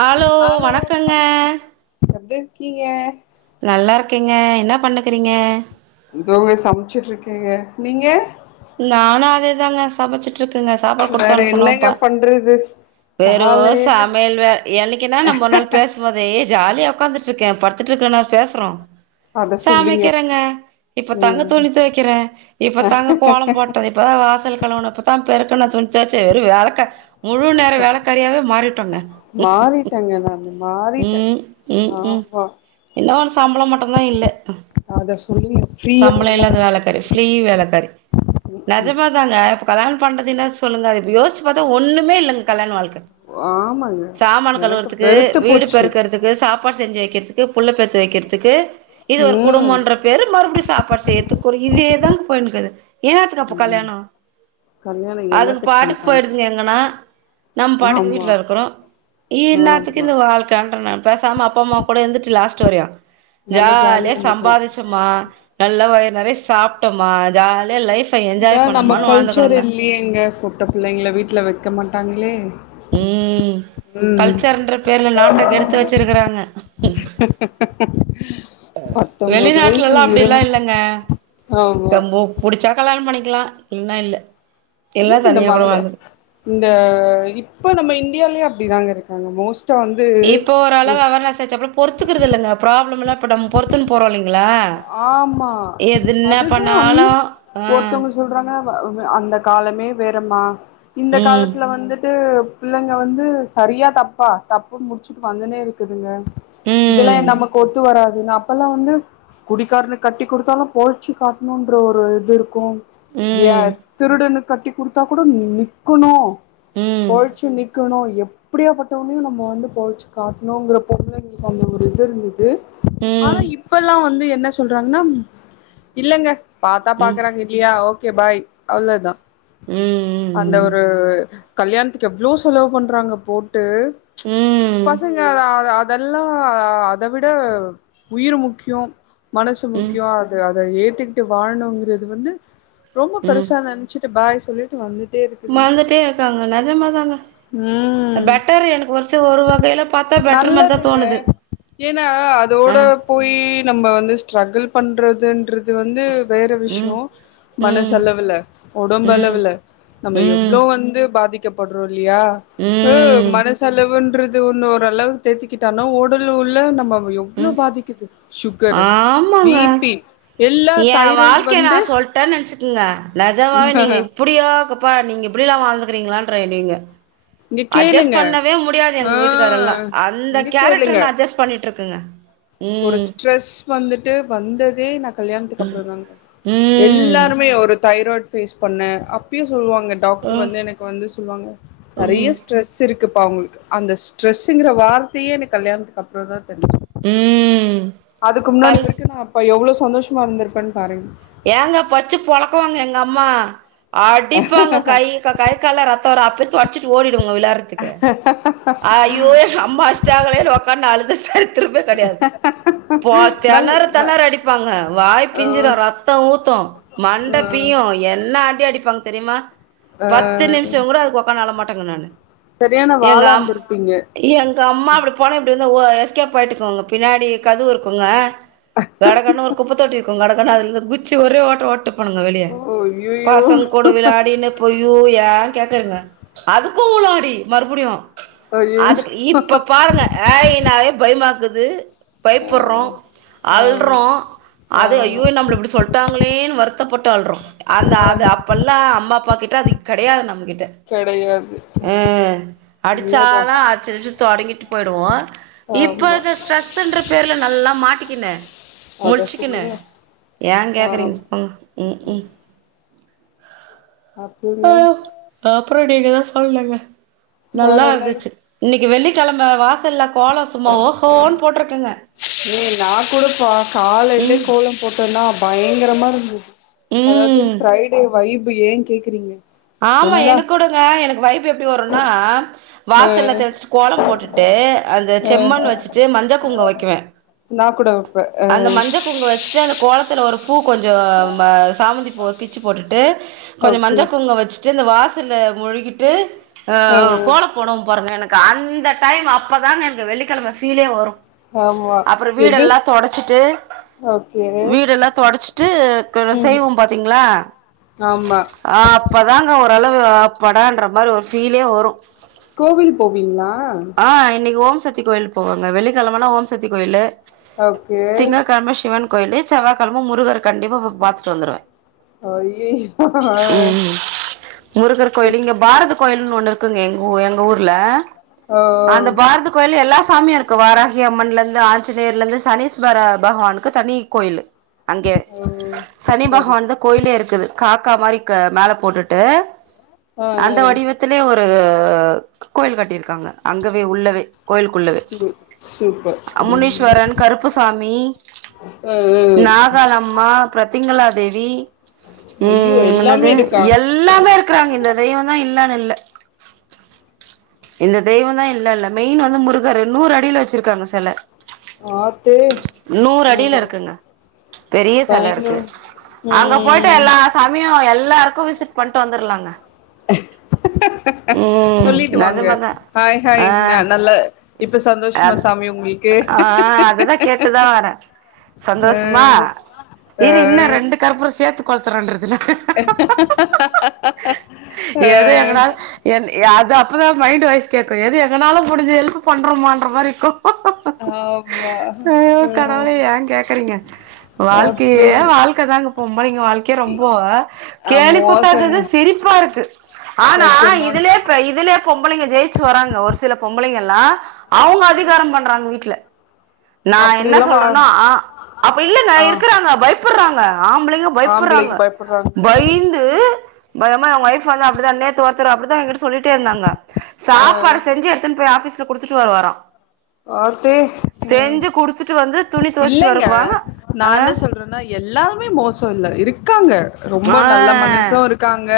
Hello வணக்கங்க எப்டி இருக்கீங்க நல்லா இருக்கேங்க என்ன பண்ணுக்குறீங்க இங்க சமச்சுட்டு இருக்கேங்க நீங்க நானு அதேதாங்க சமச்சுட்டு இருக்குங்க சாப்பாடு குடுத்தனு வேற அனுப்பனு என்னங்க இப்ப பண்றது வெறு காலையில சமயல் வேல என்னைக்கென்ன நம்ம ஒரு நாள் பேசும்போதே ஏ ஜாலியாக உட்காந்துட்டு இருக்கே பத்துட்டுக்கன் நா பேசுறோ அத சொல்லுங்க சமைக்குறங்க இப்ப தாங்க ம் துணி துவைக்கிறே இப்ப தாங்க கோலம் போட்டது இப்பதா வாசல் கழுவுனே இப்பதா பெருக்குன்ன துணி துவச்சு வெறு வேலைக்கா முழு நேர வேலக்காறியாவே மாறிட்டோங்க [unintelligible] மாறிட்டேங்க நானு மாறிட்டே உம் உம் உம் ஆமா என்ன ஒரு சம்பளம் மட்ட மா இல்ல அ சம்பள இல்லாத வேலக்காரி ஃப்ரீ வேலக்காரி ம் நெஜமா தாங்க இப்ப கல்யாண பண்றது என்ன சொல்லுங்க இப்ப யோசிச்சு பாத்தா ஒன்னுமே இல்லங்க கல்யாண வாழ்க்க ஆமாங்க சாமான எனக்கு கழுவுறதுக்கு வெறுத்து வீடு போச்சு பெருக்குறதுக்கு சாப்பாடு செஞ்சு வை வெக்குறதுக்கு புள்ளப்பெத்து வெக்குறதுக்கு இது ஒரு ம் குடும்பன்ற பேரு மறுபடியு சாப்பாடு செய்யர்துக்கு இதேதான்ங்க போயுனுக்குது ஏ அதுகப்போ ம் கல்யாணோ கல்யாணோ அதுங்க என்னத்துக்கு பாட்டுக்கு பண்றாங்க போயிடுதுங்க எங்கன்னா நம்ம பாட்டுக்கு ஆமா வீட்ல இருக்குறோ இன்னாத்துக்கு ஆமா இந்த வாழ்க்கன்றே நா பேசாம அப்பா அம்மா கூட இருந்துட்டு லாஸ்ட்ட் [unintelligible] நல்லா ஜாலிய ஜாலியா இருந்துக்கலா சம்பாருச்சு மா நல்ல வயச நெறய சாப்ட்டமா ஜாலியா லைஃப் அதா நம்ம கல்ச்சர் இல்லயேங்க பொட்ட புள்ளைங்ள வீட்ல வக்க மாட்டாங்க ளே உம் கல்ச்சர்ன்ற பேர்ல நாட்டகெடுத்து வச்சிருக்குறாங்க ஆ பத்தொன்பது வெளிநாட்ல வயசு எல்லா இருவ அப்டில்லா இல்லங்க ஆமா புடிச்சா கல்யாண பண்ணிகு இருக்கலாம் இல்னா இல்ல இல்லக்கு இந்த தனியா கூட மல்லு வாழ்ந்து இந்த இப்போ நம்ம இந்தியாலேயே அப்டிதாங்க இருக்காங்க மோஸ்ட் இப்போ ஓரளவு அவர்னஸ் ஆச்சப்ப பொறுத்துக்குறது இல்லங்க ப்ராப்ளம் எல்லா இப்ப நம் பொறுத்துன் போறோல்லைங் ஆமா என்ன அதுதா ம் பண்ணாலும் ஆ ஒருத்தவுங்க சொல்றாங்க வ அ அந்த காலமே வேறம்மா இந்த ம் காலத்துல வந்துட்டு பிள்ளங்க வந்து சரியா தப்பா டப்புன் முடுச்சுட்டு வந்துனே இருக்குதுங்க இதுலே ம் நமக்கு ஒத்து வரா து அப்பெல்லா வந்து குடிக்காரனுக் கட்டி குடுத்தாலு போழ்ச்சு காட்னுன்ற ஒரு இது இருக்கு ஏ ம் திருடனுக் கட்டி குடுத்தா கூட நிக்கனு ம் போழ்ச்சு நிக்கனு எ ப்புடியா‌ பட்டவனையு நம்ம வந்து போழ்ச்சு காட்னுங்குற பொம்ளைங்களுக்கு அந்த ஒரு இது இருந்தது ம் ஆனா ம் இப்பல்லா வ ந்து என்ன சொல்றாங்னா இல்லங்க பாத்தா ம் ம் பாக்குறாங்க இல்லயா ஓ கே பாய் அவ்ளதா அந்த ஒரு கல்யாண்த்துக்கு எவ்ளோ செலவு பண்றாங்க போ ட்டு ம் பசங்க அதா அத அ தெல்லா அத விட உயிர் முக்கியொ மனசு ம் முக்கியொ அது அத ஏ த்துக்ட்டு வாழனுங்கிறது வந்து ரொம்ப ம் பெருசா நென்ச்சிட்டு பாய் சொல்லிட்டு வந்து மறந்துட்டே இருக்காங்க நெஜமாதாங்க ம் பெட்டரு எனக்கு வருஷ ஒரு வகைல பாத்தா பெட்டர் மாரிதா நல்லதுங்க தோணுது ஏன்னா, ஆ அதோட போய் நம்ம வந்து ஸ்ட்ரகுள் பண்றதுன்றது வந்து வேற ம் விஷ்யோ ம் மனசளவுல ம் உடம்பளவுல நம்ம ம் எவ்ளோ வந்து பாதிக் கப்பட்றோ இல்லயா அ ம் மனசளவுன்ற து ஒன்னு ஓரளவு தேத்துக்கிட்டானு உடல் உள்ள நம்ம ம் எவ்ளோ ம் பாதிக்குது சுகரு, ஆமா. ஆமாங்க பிபி எல்லா ஏ தைராய்டு வாழ்க்கைய நா வந்து சொல்டன் நெனைச்சுக்கங்க நெஜமாவே நீங்க இப்டியாக்கப்ப நீங்க இப்டிலா வாழ்ந்துக்கிறீங்களான் ஃப்ரைடீங்க இங்க அட்ஜஸ் கேளுங்க. பண்ணவே முடியாது ஆ எங்க வீட்டுக்காரெல்லா அந்த இங்க கேரக்ட்ரு கேளுங்க. நா அட்ஜஸ்ட் பண்ணிட்ருக் க்குங்க ஒரு ஸ்ட்ரெஸ் வந்துட்டு வந்தது வே நாக் கல்யாணத்துக்கு அப்புறோந்தாங்க ம் எல்லாருமே ஒரு தைராய்ட் ஃபேஸ் பண்ண அப்பியு சொல்லுவாங்க அ டாக்டர் வந்து எனக்கு வந்து சொல்வாங்க நறையா ம் ஸ்ட்ரெஸ் இருக் இருக்குப்பா உங்களுக்கு அந்த ஸ்ட்ரெஸ்சுங்குற வார்த்தையே எனக் கல்யாணத்துக்கு அப்புறோந்தா தெருஞ்சு ம் அதுக்கு முன்னாடி கல் வரைக்கு நா அப்ப எவ்வளோஸ் சந்தோஷமா இருந்துருப்பன் பாருங் ஏங்க பச்சு பொழக்குவாங்க எங்க அம்மா அடிப்பாங்க கை கக் கை கால்ல ரத்தோ வரு அப் து தொறச்சுட்டு ஓடி டுங்க விளாடறதுக்கு ஐயோ எங்க அம்மா அடுச்சுட்டாங்களே உக்கான்னு அழு திரும்ப கெடையாது போ நல் தெணர ந தெணர அடிப்பாங்க வாய் அ பிஞ்சுரு ஒரு பக் ஊத்து மண்ட பீயு என்ன அடி அ அடிப்பாங் தெரியுமா அ அ பத்து நிம்ஷோங் கூட அதுக்கு உக்காந்து அழ மாட் பட்டங்க நானு சரியான எங்க வாளா அம் இருந்திருப்பீங்க. எங்க அம்மா அப்டி போனா இப்டி வந்து ஓய் எஸ்கேப் ஆயிட்டுக்கோங்க பின்னாடி கதுவு இருக்குங்க கடகடன்னு ஒரு குப்பத்தொட்டி இருக்குங் கடகடன்னு அதுல இருந்து குதுச் ச்சு ஒரே ஓட்டோ ஓட்டு பண்ணுங்க வெளிய ஓ ஐயையோ! பசங் கூட விளாடினு பொய்யோய் ஏங் கேக்குறீங்க அதுக்கு அவ்ளோ அடி மறுபடியு ஐயையோ! அதுக்கு இப்ப பாருங்க ஏய் நாவே பயமாக் க்குது அ பயப்பர்றோ ஆமா. அல்றோ அது ஆமா. ஐயோ நம்மள இப்டி சொல் த்தாங்களேன் வருத்தப்பட்டு அல்றோ அந்த அது ஆமா. அப்பெல்லா அம்மா அப்பா கிட்ட அது கெடையாது நம்ம கிட் கெடையாது ம் அடிச்சால உண்மதான். அச்சு நிமிச்சோ தொடங்கி போய்டுவோ இப்ப ஆமா. அந்த ஸ்ட்ரெஸ் என்ற பேர்ல நல்லா மாட்டிக் கின அத முழிச்சுக்குனு சொல்லுங்க ஏ ஆ கேக்குறீங்க போப்பாங்க ம் ம் ஆ அப்றங்க அப்புறோ நீங்கதா சொல்னுங்க வேற நல்லா என்ன இருந்துச்சி இன்னிக் வெள்ளி செலம்ப வாச இல்லா கோலோ சும்மா ஓஹோன்னு போட்ருக்குங்க ஏ நா கூடப்பா காலையிலே ம் கோலம் போட்டோன்னா பயங்கரமா இருந்தது அதாவது ம் ஃபிரைடே வைப் இப்ப ஏ கேக்குறீங்க ஆமா எல்லா எனக்குடுங்க எனக்கு வைப் எப்பிடி வரு நா ஆ வாசல்ல தெளிச்சிட்டு கோலம் போட்டுட்டு அந்த செம்மன் வச்சுட்டு மஞ்ச குங்க வைக்குவே நா கூட வைப்பே அந்த ஆ மஞ்ச குங்க வச்சுட்டு அந்த கோலத் த்தல ஒருப் பூ கொஞ்சோ ம சாமந்தி பூ பிச்சி போட்டு டு கொஞ்சோ ஓகே மஞ்ச குங்க வச் ட்டு இந்த வாசல மொழுகிட்டு ஆ ஆ கோலோ போடுவோ பாருங்க எனக் கா அந்த டைம் அப்பதாங்க எனக்கு வெள்ளிக்கிழம ஃபீலே வரு ஆமா அப்புறோ எது வீடெல்லா தொடச்சிட்டு ஓகே வீடெல்லா தொடச்சிட்டுக்குல ம் செய்வோ பாத்தீங்களா ஆமா ஆ தாங்க ஓரளவு அப்படான்ற மாரி ஒரு ஃபீலே வரு கோவில் போவீங்களா ஆ இன்னக்கி ஓம் சக்தி கோயில் போவாங்க வெள்ளிக்கெழமன்னா ஓம்சக்தி கோயிலு ஓகே திங்க கழம ஷிவன் கோயிலு செவ்வாகெழம முருகர் கண்டிப்பா பொ பாத்துட்டு வந்துருவே ஐயயோ ஆ ம் முருகர் கோயிலு சூப் இங்க பாரத கோயில்னு ஒன்னு இரு க்குங்க எங்க ஊ எங்க ஊர்ல ஆ அந்த பாரத கோயில் எல்லா சாமியு இருக்கு வாராஹி அம்மன்லந்து ஆஞ்சநேயர்லந்து சனீஸ்வர பகவானுக்கு தனி கோயிலு அங்க ஓ சனி சரி பகவான் தா சரி கோயிலே இருக்குது கா க்கா மாரி க மேல போட்டுட்டு ஆ ஆ அந்த வடிவத்துலே ஒரு கோயில் கட்டிருக் காங்க அங்கவே உள்ளவே கோயிலுக்குள்ளவே சூ சூப்பர் அ ம் முனீஸ்வரன் கருப்புசாமி ஆ ஆ நாகாலம்மா பிரத்திங்களா தேவி ஐயோ ம் எல்லாமே என்னது இருக்கா எல்லாமே இருக்குறாங்க இந்த தெய்வந்தா இல்லன் இல்ல இந்த தெய்வொந்தா இல்ல இல்ல மெயின் வந்து முருகரு நூறு அடில வச்சுருக்காங்க செல ஆத்து நூறு ஆ அடில இருக்குங்க பெரிய செல இருக்கு பயங்கரம் அங்க போயிட்டு ம் எல்லா சாமியு எல்லாருக் கு விசிட் பண்ட்டு வந்துர்லாங்க ம் சொல்லிட்டு வாங்க நெஜமா தா ஹாய் ஹாய் ஆ ந நல்ல இப்ப அ சந்தோஷமா சாமி உங்களுக்கு ஆ அததா கேட்டுதா வரே ஆ சந்தோஷமா ஆ இரு இன்னு ரெண்டு கற்புரொ சேத்து கொ ளுத்துறேன்றதில ஆ எத எங்கனால் என் அது அ ப்ப தா மைண்டு வாய்ஸ் கேக்கு எது எங்கனால முடுஞ்ச ஹெல்ப்பு பண்றமான்ற மாரி இருக்கு ஆமா ஐயோ ம் கடவுளே ஏ கேக்குறீங்க வாழ்க்கையே அப்புறம் வாழ்க்க தாங்க பொம்பளைங்க வாழ்க்கயே ரொம்ப ஆ கேலிகூத்தா மோசங்க இருக்குது சிரிப்பா இருக்கு ஆனா நெஜமா இதுலே ப இதுலே ஜெயிச்சு வராங்க ஒரு சில பொம்பளைங்கல்லா அவுங்க அதிகாரம் பண்றாங்க வீட்ல நா என்ன அப்படியெல்லாம் வா சொல்றன்னா அப்ப இல்லங்க ஆ இருக்குறாங்க பயப்புர்றாங் ஆம்பளைங்க ஆம்பளைக்கு பயப்புர்றாங்க பயப்படுறாங்க பய்ந்து பயமா ஏன் ஒய்ஃப் வந்து அப்பிடிதா நேத்து ஒருத்தர் அப்பிடிதா எங்கிட்ட சொல்லிட்டே இருந்தாங்க. அ சாப்பாடு செஞ்சு எடுத்துன்னு போய் ஆஃபீஸ் ல குடுத்துட்டு வேற வரோ. ஆத்தீ ம் வந்து துணி துவச்சிட்டு இல்லைங்க வருவாங்க நா ஆ என்ன சொல்றேன்னா எல்லாருமே மோசோ இல்ல இரு க்காங்க ரொம்ப நல்ல மனசு ஆ இருக்காங்க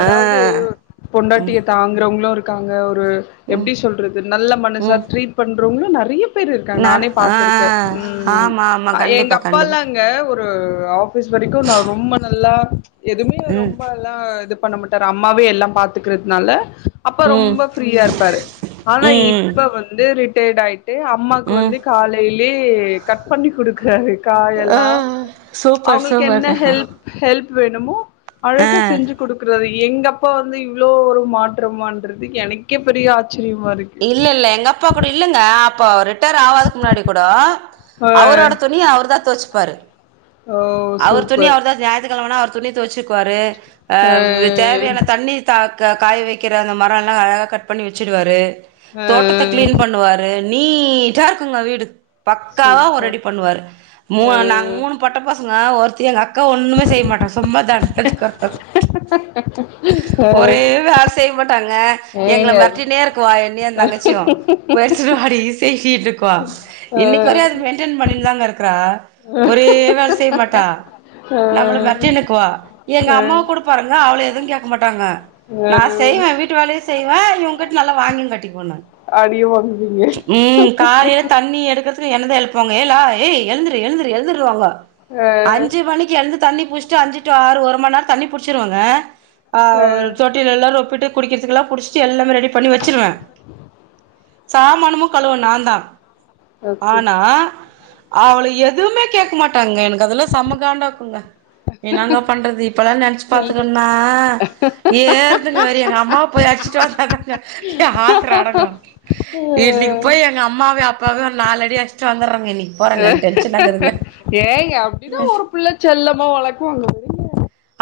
அதாவது ஆ பொண்டாட்டிய தாங்குறவங்களு இரு க்காங்க ஒ ரு எப்டி சொல்றது நல்ல மனசா ம் ட்ரீ ட் பண்றவங்களு நெறைய பேரு இருக்காங்க நான் நானே ஆ பாத்துருக்கே. ம் ஆமா ஆமா அ எங்க கண்டிப்பா கண்டிப்பா அப்பால்லாங்க ஒரு அவரு ஆஃபீஸ் வரைக்கு நா ரொம்ப நல்லா எதுமே ம் ரொம்ப எல்லா இது பண்ண மாட்டாரு அம்மாவே எல்லா பாத்துக்கிறதுனால அப்ப ம் ரொம்ப ஃப்ரீயா இருப்பாரு. ஆனா ம் ம் இப்ப வந்து ரி ட்டையர்டாயி ட்டு அம்மாக்கு ம் வந்து காலையி லயே கட் பண்ணி குடுக்குறாரு ஆ காயெல்லா சூப்பர் அவுங்களுக்கு என்ன சூப்பர்ங்க ஹெல்ப் ஹெல்ப் வேணுமோ அழகா ஆ செஞ்சு குடுக்கறாரு எங்க அப்பா வந்து இவ்ளோ ஒரு மாற்றமான்றது எனக்கே பெரிய ஆ இல்ல இல்ல எங்க அப்பா கூட இல்லங்க அப்ப ரி ட்டையர் ஆவாதக்கு முன்னாடி கூடோ ஆ அவரோட துணிய அவர்தா தொவச் ப்பாரு ஓ அவர் துணிய சூப்பர் அவர்தா ஞாயத்துக் கெழமனா அவர் துணி தொவச்சுக்குவாரு ஆ இது தேவையான தண்ணி தா இங்க காய வைக்கிற அந்த மரோல்லா அழகாக கட் பண்ணி வச்சுருவாரு ஆ தோட்டத்த கிளீன் பண்ணுவாரு நீட்டா இருக்குங்க வீடு பக்காவா ஒரு சூப்பர் ரெடி பண்ணுவாரு மூணு ஆ நாங்க மூணு பொட்ட பசங் நா ஒருத்தி எங்க அக் க்கா ஒண்ணுமே செய்ய மாட்டா சும்மா தண்டத்துக்கொருக ஆ ஒரே வேள செய் மாட்டாங்க எங்கள ஏங்க மிரட்டினே இருக்குவா என்னியு தங்கச்சியு போய் எடுத்து வாடி சைய் [unintelligible] க்குவா ஆ இன்னிக்கு வர அத மெயின்டென் பண்ணிட்டு தாங்க இருக்றா ஒரே வேல செய்ய மாட்டா ஆ ஆ நம்மள மேறடினுக்குவா எங்க அம்மாவ கூட பாருங்க அவள எதுவும் கேக் க் மாட்டாங்க ஆ நா செய்வே வீட்டு வேலையு செய்வே இவங்கிட் நல்லா வாங்கியு கட்டிகுவே நா அடியு வாங்வீங்க ஃபர்ஸ்ட் என்னதா எழுப்பு வாங்க ஏலா ஏய் எழுந்துரு எழுந்துரு எழுந்துருனுவாங்க ஆ அஞ்சு மணிக்கு எழுந்து தண்ணிப் புச்டு அஞ்சு டூ ஆறு ஒரு மண்நேரோ தண்ணி புடிச்சிருவங்க ஆ ஒர் தொட்டிலேல்லா ரொப்பிட்டு குடிக்கறதுக்கெல்லா புடிச்சிட்டு எல்லாமே ரெடிப் பண்ணி வச்சிருவ சாமானமு கழுவ நா தா ஓகே ஆனா அவள எதுமே கேட்கமாட்டாங்க அதெல்லா சமகாண்டாகுங்க எனாங்க பன்றது இப்பெல்லா நெனைச்சி செல்லு பாத்துங்னா ஏறுதுங்க வெறி எங்க அம்மாவ போய் அடுச்சுட்டு வந்த தாங்க என் ஆத்ரோ அடங்கு இன்னிக்கு போய் எங்க அம்மாவியு அப் இப்பவே ஒரு நால் அடி அடுசுட்டு வந்தர அ ஏ ஏங்க அப்பிடிதா ஒரு புள்ள செல்லமா வளக்குவாங்க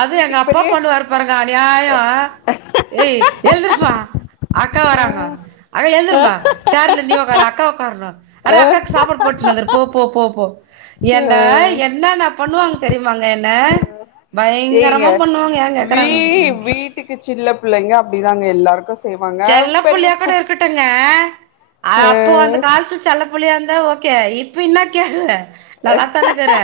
அது எங்க வீட்டுக்கு அப்பா பெரிய பண்ணுவாரு பாருங்க‌ அநியாயோ ஏ ஏழுந்திரிச்சு வா அக்கா வராங்க அட ஆ எழுருந்துமா சேர்ல நீ‌ ஒக்கறா அக்கா உக்காரனு ஆ அடே அக்காக்கு சாப்பாடு போட்டுனு வந்துரு போ போ போ போ ஒ ஆ என்ன என்னன்ன பண்ணுவாங்க தெரியுமாங்க என்ன ஏங்க பயங்கரமா பண்ணுவாங்க ஏன் வீ கேக்குறாங்க வீட்டுக்கு செல்ல புள்ளங்க அப்டிதாங்க எல்லாரு செல்ல புள்ளயா கூட இருக்கட்டுங்க ஆ அப்போ அந்த காலத்து செல்ல புள்ளயா இருந்தா ஓகே இப்ப இன்னா கேடு நல்லாத்தானெக்கிற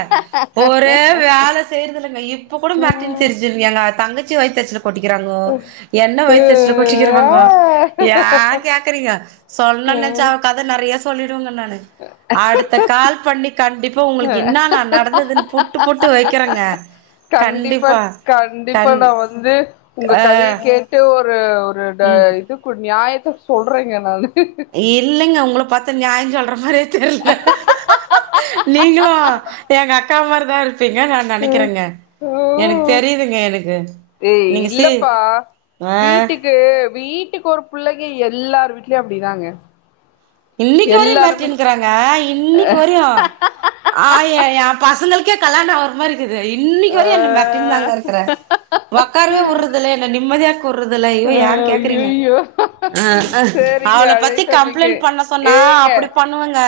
ஒரே வேல செய்றதில்லங்க இப்ப கூட ஆ மெரட்டின் திரிஞ்சுருங் எங்க தங்க ச்சி வயித்தெரிச்சல கொட்டிக்கிறாங்கோ என்ன வயிதெரிச்சல கொட்டிக்கிறாங்கோ ஏ ம் கேக்குறீங்க சொல்னுன் நென்ச்சா அவ கத நறைய சொல்லிடுவெங்க நா னு அடுத்த கால் பண்ணி கண்டிப்பா உங்களுக்கு இன்னானா நடந்ததுன் புட்டு புட்டு வக்கிறேங்க கண்டிப்பா கண்டிப்பா நா வந்து உங்க ஆ கதைய கேட்டு ஒ ரு ஒ ரு ட இதுக்கு நியாய த்த சொல்றேங்க நானு இல்லங்க உங்கள பாத்தா நியாய சொல்ற மாரி தெர்ல நீங்களு எங்கக்கா மாரி தா இரு ப்பீங்க நா நெனைக்கிறெங்க எனக் ம் தெரியிதுங்க எனக்கு ஏய் நீங்க சி இல்லப்பா ஆ டுக்கு ஒரு புள்ளைங்க எல்லார் வீட்லயு அப்டிதாங்க இன்னிக் வரையு எல்லாருமே மெரட்டின்னிக்கிறாங்க இன்னிக்கு வரையு ஆ எ எ பசங்களுக்கே கல்யாணொ ஆவுற மாரி க்குது இன்னிக்கி ஆ வரையு என்ன மெரட்டின் தாங்க இருக்குற ஒக்காரவே உர்றதில்ல என்ன நிம்மதியா இருக்க உர்றதில்ல ஐயோ ஏ கேக்குறீங்க ஐயையோ அஅ சேரிங்க அவள பத்தி அழைத்தமைக்கு கம்ப்ளைண்ட் பண்ண சொன்னா ஏங்க அப்புடி பண்ணுவங்க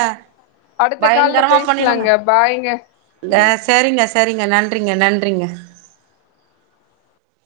அடுத்த கால்ல பயங்கரமா பண்ணிடுங்க பேசலாங்க பாய்ங்க இந்த சரிங்க செரிங்க நன்றிங்க நன்றிங்க